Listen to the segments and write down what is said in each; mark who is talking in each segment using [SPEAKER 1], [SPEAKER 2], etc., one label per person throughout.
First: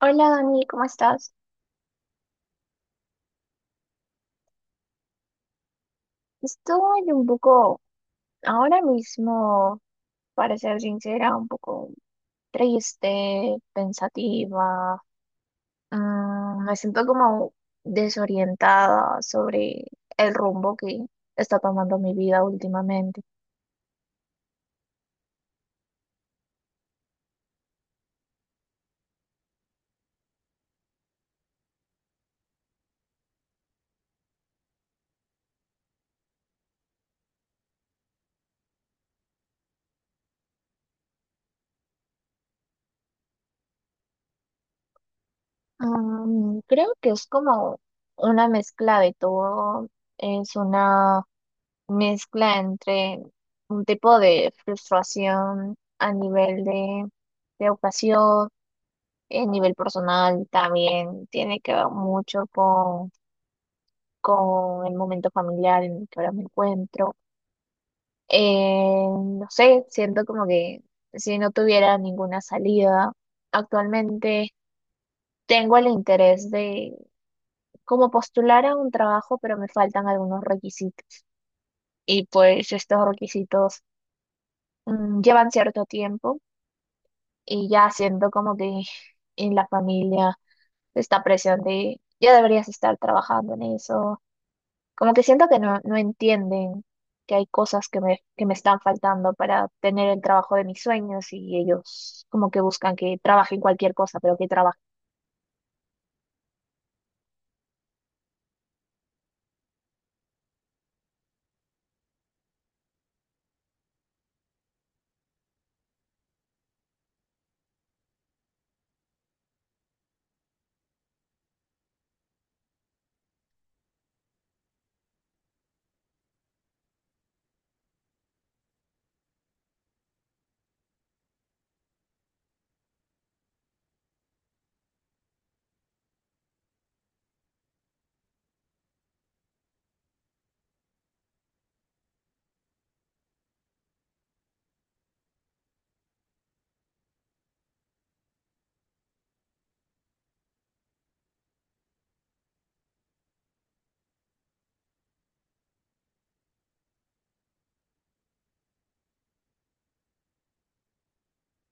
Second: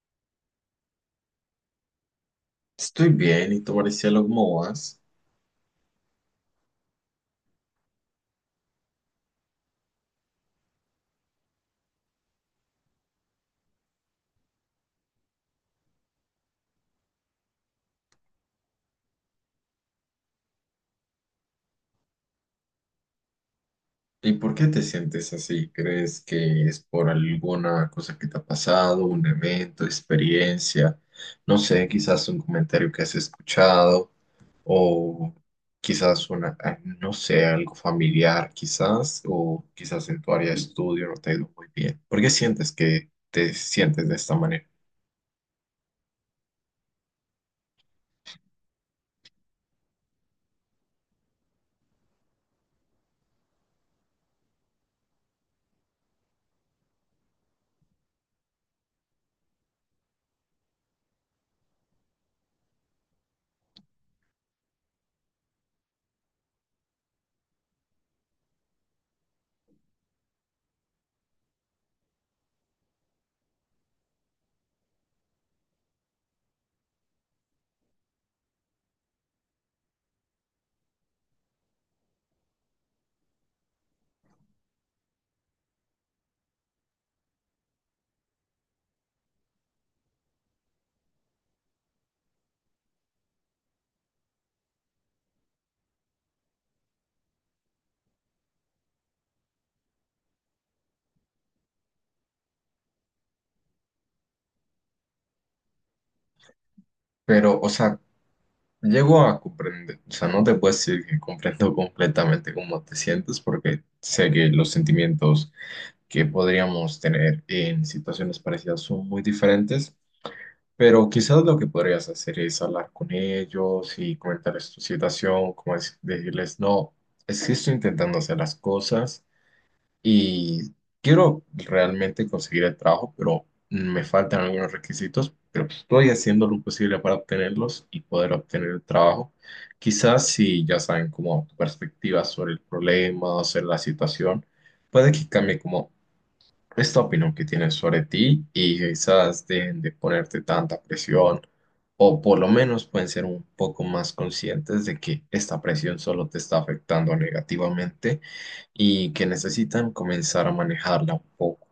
[SPEAKER 1] Hola Dani, ¿cómo estás?
[SPEAKER 2] Estoy bien, y tú, Maricielo, ¿cómo vas?
[SPEAKER 1] Estoy un poco, ahora mismo, para ser sincera, un poco triste, pensativa. Me siento como desorientada sobre el rumbo que está tomando mi vida últimamente.
[SPEAKER 2] ¿Y por qué te sientes así? ¿Crees que es por alguna cosa que te ha pasado, un evento, experiencia? No sé, quizás un comentario que has escuchado o quizás una, no sé, algo familiar, quizás, o quizás en tu área de estudio no te ha ido muy bien. ¿Por qué sientes que te sientes de esta manera?
[SPEAKER 1] Creo que es como una mezcla de todo. Es una mezcla entre un tipo de frustración a nivel de educación, a nivel personal también tiene que ver mucho con el momento familiar en el que ahora me encuentro. No sé, siento como que si no tuviera ninguna salida, actualmente tengo el interés de como postular a un trabajo, pero me faltan algunos requisitos. Y pues estos requisitos llevan cierto tiempo y ya siento como que en la familia esta presión de ya deberías estar trabajando en eso. Como que siento que no, no entienden que hay cosas que que me están faltando para tener el trabajo de mis sueños, y ellos como que buscan que trabaje en cualquier cosa, pero que trabaje.
[SPEAKER 2] Pero, o sea, llego a comprender, o sea, no te puedo decir que comprendo completamente cómo te sientes, porque sé que los sentimientos que podríamos tener en situaciones parecidas son muy diferentes, pero quizás lo que podrías hacer es hablar con ellos y comentarles tu situación, como decirles, no, es que estoy intentando hacer las cosas y quiero realmente conseguir el trabajo, pero me faltan algunos requisitos, pero estoy haciendo lo posible para obtenerlos y poder obtener el trabajo. Quizás si ya saben como tu perspectiva sobre el problema o sobre la situación, puede que cambie como esta opinión que tienes sobre ti y quizás dejen de ponerte tanta presión o por lo menos pueden ser un poco más conscientes de que esta presión solo te está afectando negativamente y que necesitan comenzar a manejarla un poco.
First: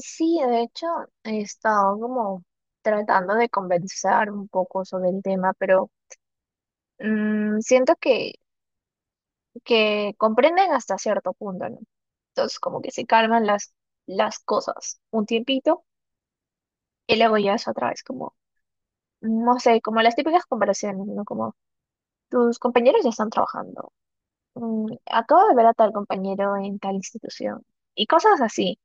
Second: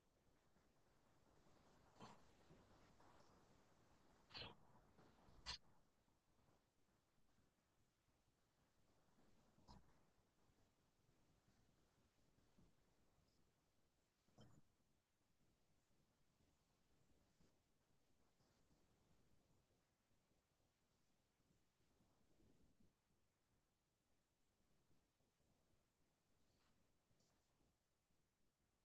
[SPEAKER 1] Sí, de hecho, he estado como tratando de conversar un poco sobre el tema, pero siento que comprenden hasta cierto punto, ¿no? Entonces como que se calman las cosas un tiempito, y luego ya es otra vez como, no sé, como las típicas comparaciones, ¿no? Como tus compañeros ya están trabajando, mm, acabo de ver a tal compañero en tal institución y cosas así.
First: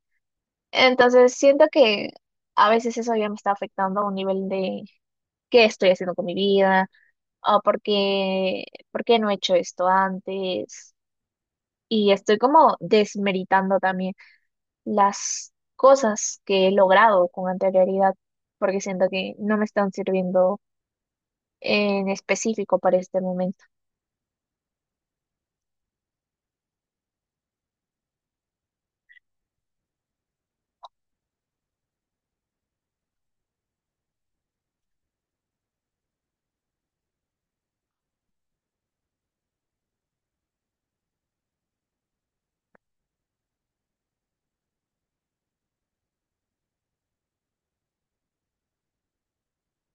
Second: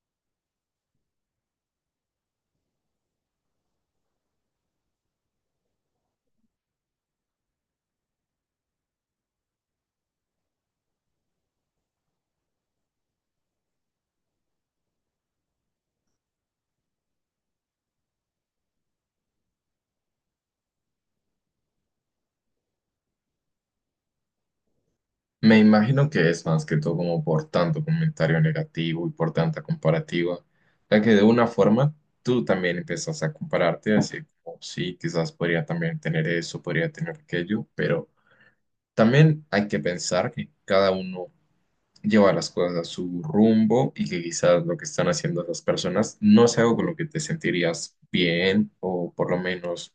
[SPEAKER 1] Entonces siento que a veces eso ya me está afectando a un nivel de qué estoy haciendo con mi vida o por por qué no he hecho esto antes, y estoy como desmeritando también las cosas que he logrado con anterioridad, porque siento que no me están sirviendo en específico para este momento.
[SPEAKER 2] Me imagino que es más que todo como por tanto comentario negativo y por tanta comparativa, ya que de una forma tú también empiezas a compararte, así como sí, quizás podría también tener eso, podría tener aquello, pero también hay que pensar que cada uno lleva las cosas a su rumbo y que quizás lo que están haciendo las personas no es algo con lo que te sentirías bien o por lo menos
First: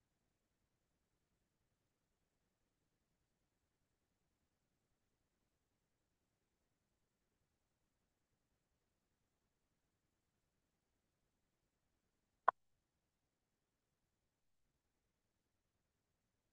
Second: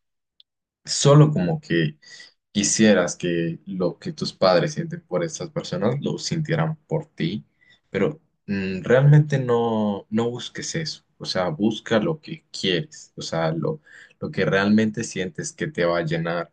[SPEAKER 2] solo como que quisieras que lo que tus padres sienten por estas personas lo sintieran por ti, pero realmente no, no busques eso. O sea, busca lo que quieres, o sea, lo que realmente sientes que te va a llenar.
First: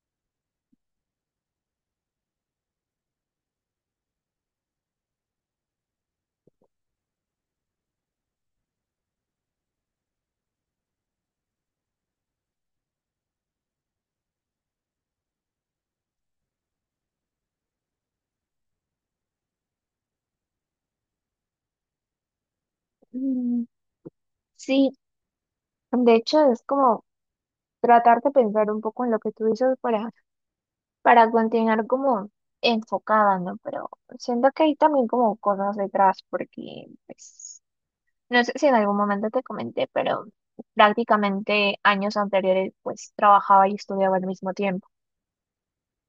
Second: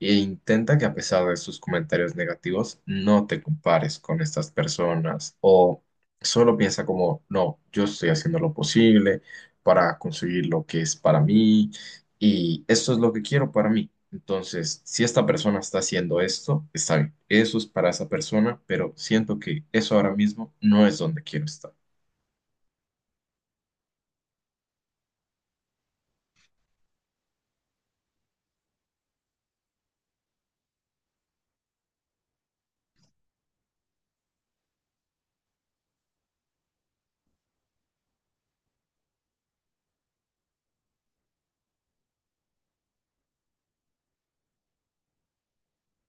[SPEAKER 2] E intenta que a pesar de sus comentarios negativos, no te compares con estas personas o solo piensa como, no, yo estoy haciendo lo posible para conseguir lo que es para mí y esto es lo que quiero para mí. Entonces, si esta persona está haciendo esto, está bien. Eso es para esa persona, pero siento que eso ahora mismo no es donde quiero estar.
[SPEAKER 1] Mm, sí, de hecho es como tratar de pensar un poco en lo que tú dices para continuar como enfocada, ¿no? Pero siento que hay también como cosas detrás, porque pues, no sé si en algún momento te comenté, pero prácticamente años anteriores pues trabajaba y estudiaba al mismo tiempo.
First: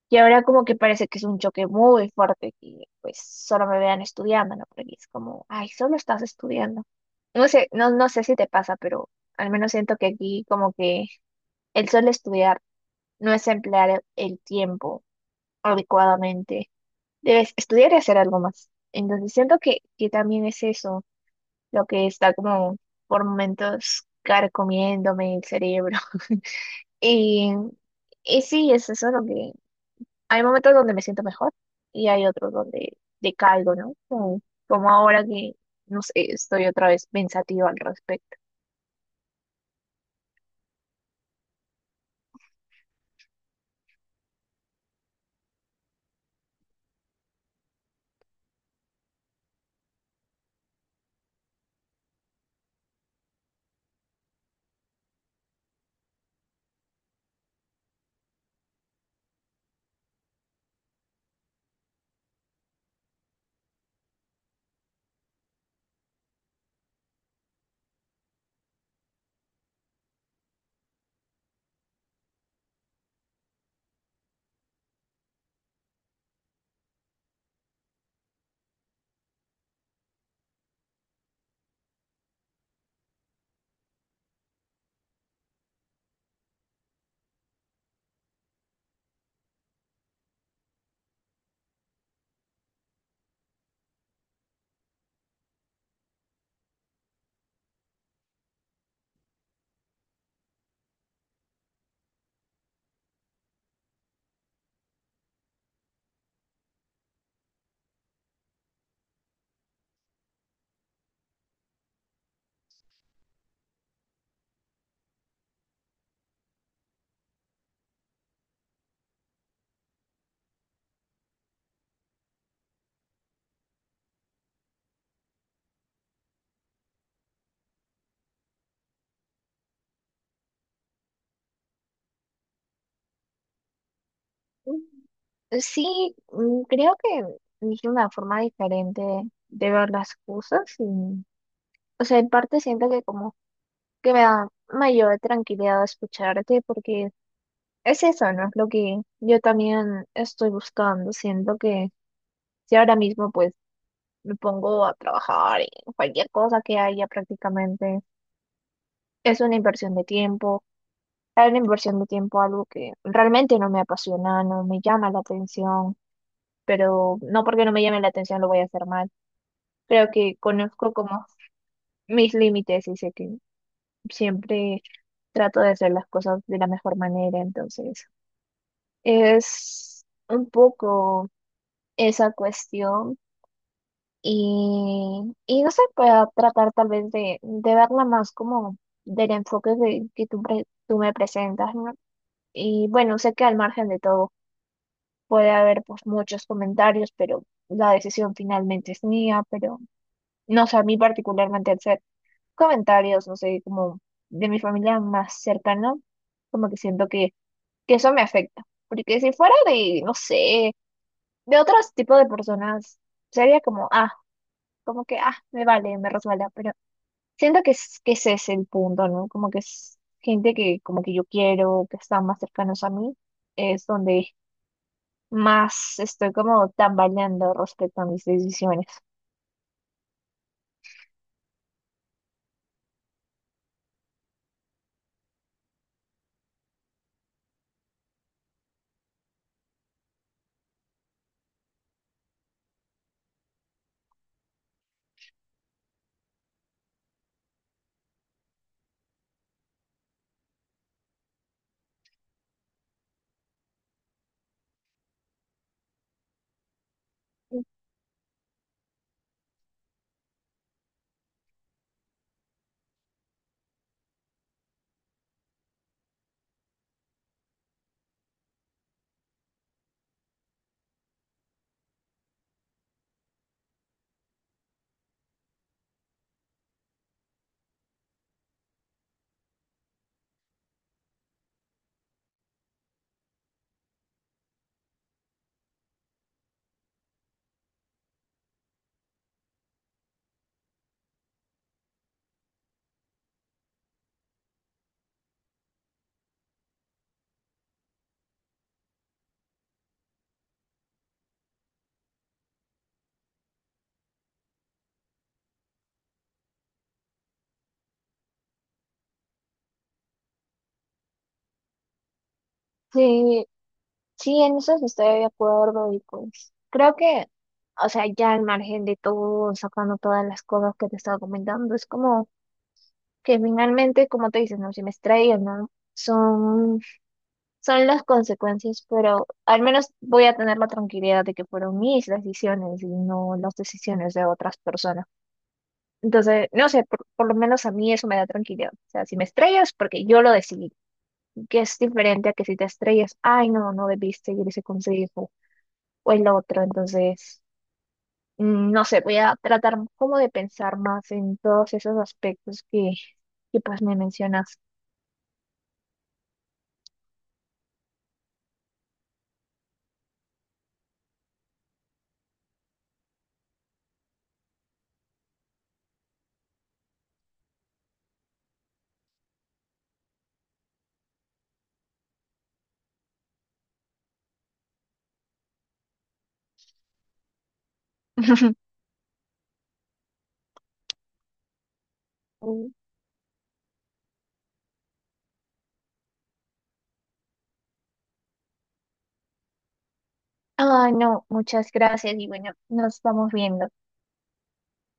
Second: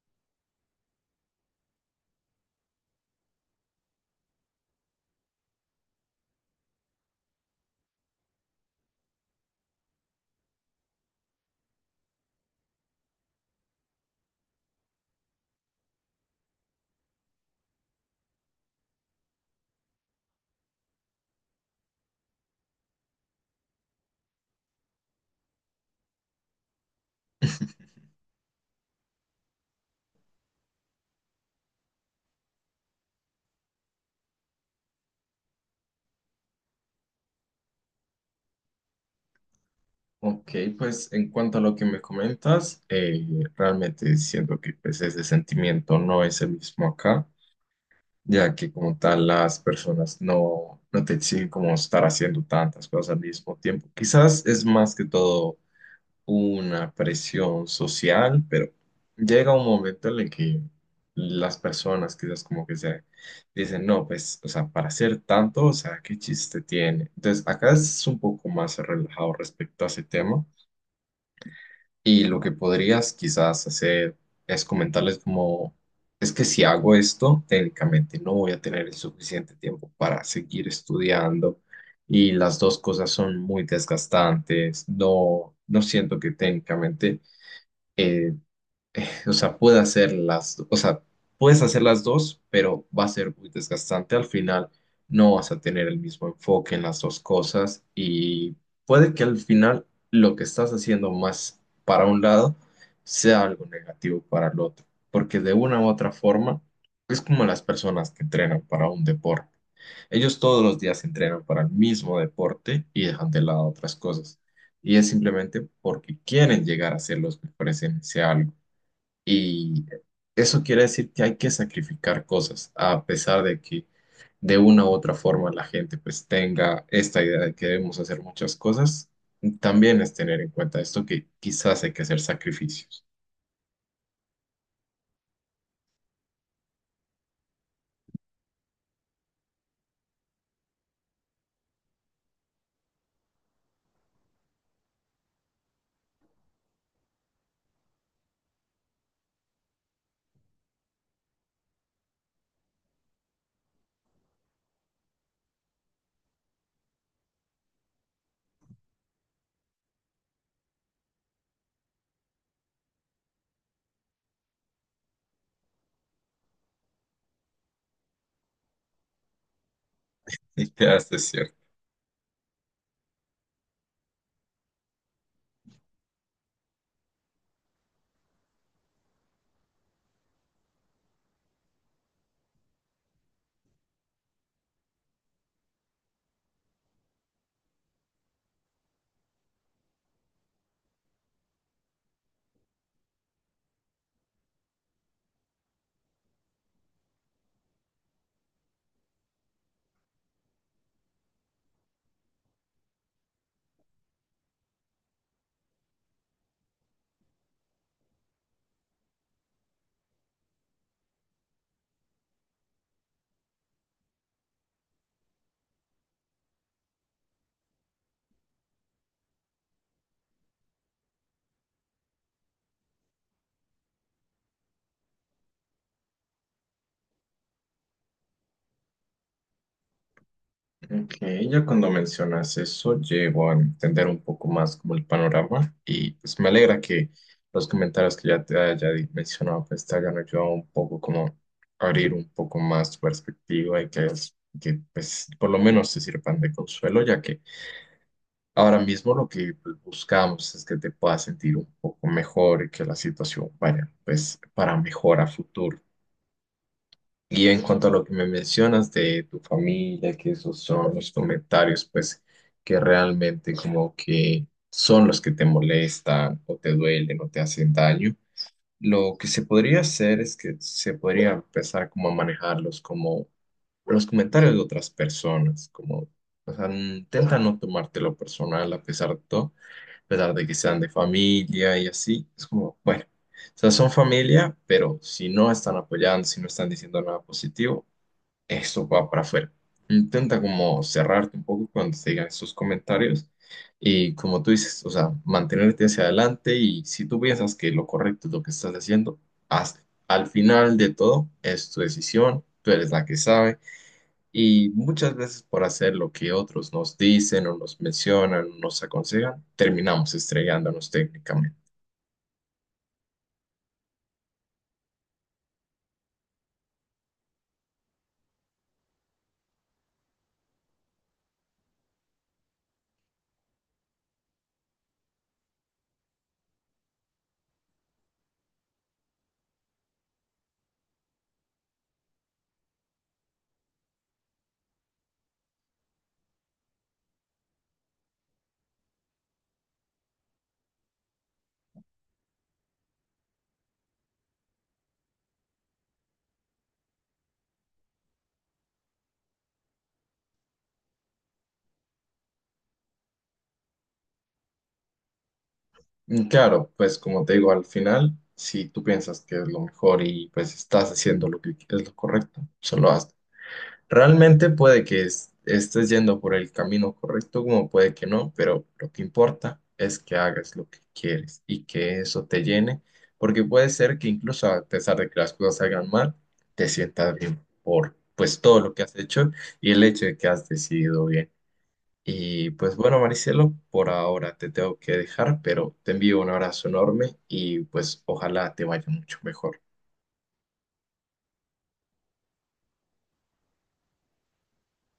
[SPEAKER 1] Y ahora como que parece que es un choque muy fuerte que pues solo me vean estudiando, ¿no? Porque es como, ay, solo estás estudiando. No sé, no, no sé si te pasa, pero al menos siento que aquí como que el solo estudiar no es emplear el tiempo adecuadamente. Debes estudiar y hacer algo más. Entonces siento que también es eso lo que está como por momentos carcomiéndome el cerebro. Y, y sí, es eso lo que hay momentos donde me siento mejor y hay otros donde decaigo, ¿no? Como, como ahora que, no sé, estoy otra vez pensativa al respecto.
[SPEAKER 2] Ok, pues en cuanto a lo que me comentas, realmente siento que pues, ese sentimiento no es el mismo acá, ya que como tal las personas no, no te exigen como estar haciendo tantas cosas al mismo tiempo. Quizás es más que todo una presión social, pero llega un momento en el que las personas quizás como que se dicen, no, pues, o sea, para hacer tanto, o sea, ¿qué chiste tiene? Entonces, acá es un poco más relajado respecto a ese tema y lo que podrías quizás hacer es comentarles como, es que si hago esto, técnicamente no voy a tener el suficiente tiempo para seguir estudiando. Y las dos cosas son muy desgastantes. No, no siento que técnicamente eh, o sea, o sea, puedes hacer las dos, pero va a ser muy desgastante al final. No vas a tener el mismo enfoque en las dos cosas y puede que al final lo que estás haciendo más para un lado sea algo negativo para el otro, porque de una u otra forma es como las personas que entrenan para un deporte. Ellos todos los días entrenan para el mismo deporte y dejan de lado otras cosas. Y es simplemente porque quieren llegar a ser los mejores en ese algo. Y eso quiere decir que hay que sacrificar cosas, a pesar de que de una u otra forma la gente pues tenga esta idea de que debemos hacer muchas cosas. También es tener en cuenta esto que quizás hay que hacer sacrificios.
[SPEAKER 1] Sí, mm, creo que es una forma diferente de ver las cosas y, o sea, en parte siento que como que me da mayor tranquilidad escucharte, porque es eso, ¿no? Es lo que yo también estoy buscando. Siento que si ahora mismo pues me pongo a trabajar en cualquier cosa que haya prácticamente es una inversión de tiempo, es una inversión de tiempo, algo que realmente no me apasiona, no me llama la atención, pero no porque no me llame la atención lo voy a hacer mal. Creo que
[SPEAKER 2] Y que
[SPEAKER 1] conozco
[SPEAKER 2] hasta
[SPEAKER 1] como
[SPEAKER 2] cierto.
[SPEAKER 1] mis límites y sé que siempre trato de hacer las cosas de la mejor manera, entonces es un poco esa cuestión y, y no sé, pueda tratar tal vez de verla más como del enfoque de, que tú me presentas, ¿no? Y bueno, sé que al margen de todo puede haber pues muchos comentarios, pero la decisión finalmente es mía, pero no sé, a mí particularmente al ser comentarios, no sé, como de mi familia más cercana, como que siento que eso me afecta. Porque si fuera de, no sé, de otros tipos de personas, sería como, ah, como que, ah, me vale, me resbala, pero siento que, que ese es el punto, ¿no? Como que es gente que como que yo quiero, que están más cercanos a mí, es donde más estoy como tambaleando respecto a mis decisiones.
[SPEAKER 2] Ok, ya cuando mencionas eso, llego a entender un poco más como el panorama y pues me alegra que los comentarios que ya te haya mencionado pues te hayan ayudado un poco como a abrir un poco más tu perspectiva y que pues por lo menos te sirvan de consuelo, ya que ahora mismo lo que pues, buscamos es que te puedas sentir un poco mejor y que la situación vaya pues para mejor a futuro. Y en cuanto a lo que me mencionas de tu familia, que esos son los comentarios, pues, que realmente como que son los que te molestan o te duelen o te hacen daño, lo que se podría hacer es que se podría empezar como a manejarlos como los comentarios de otras personas, como, o sea, intenta no tomártelo personal a pesar de todo a pesar de que sean de familia y así, es como, bueno, o sea, son familia, pero si no están apoyando, si no están diciendo nada positivo, esto va para afuera. Intenta como cerrarte un poco cuando te digan esos comentarios y como tú dices, o sea, mantenerte hacia adelante y si tú piensas que lo correcto es lo que estás haciendo, hazlo. Al final de todo, es tu decisión, tú eres la que sabe y muchas veces por hacer lo que otros nos dicen o nos mencionan o nos aconsejan, terminamos estrellándonos técnicamente.
[SPEAKER 1] Sí, sí, en eso sí estoy de acuerdo y pues creo que, o sea, ya al margen de todo, sacando todas las cosas que te estaba comentando, es como que finalmente, como te dices no, si me estrello, ¿no? Son, son las consecuencias, pero al menos voy a tener la tranquilidad de que fueron mis decisiones y no las decisiones de otras personas. Entonces, no sé, por lo menos a mí eso me da tranquilidad. O sea, si me estrello es porque yo lo decidí. Que es diferente a que si te estrellas, ay, no, no debiste seguir ese consejo o el otro. Entonces, mm, no sé, voy a tratar como de pensar más en todos esos aspectos que pues me mencionas.
[SPEAKER 2] Y claro, pues como te digo, al final, si tú piensas que es lo mejor y pues estás haciendo lo que es lo correcto, solo hazlo. Realmente puede que estés yendo por el camino correcto, como puede que no, pero lo que importa es que hagas lo que quieres y que eso te llene, porque puede ser que incluso a pesar de que las cosas salgan mal, te sientas bien por pues todo lo que has hecho y el hecho de que has decidido bien. Y pues bueno, Maricelo, por ahora te tengo que dejar, pero te envío un abrazo enorme y pues ojalá te vaya mucho mejor.
[SPEAKER 1] Ay, no, muchas gracias y bueno, nos vamos viendo.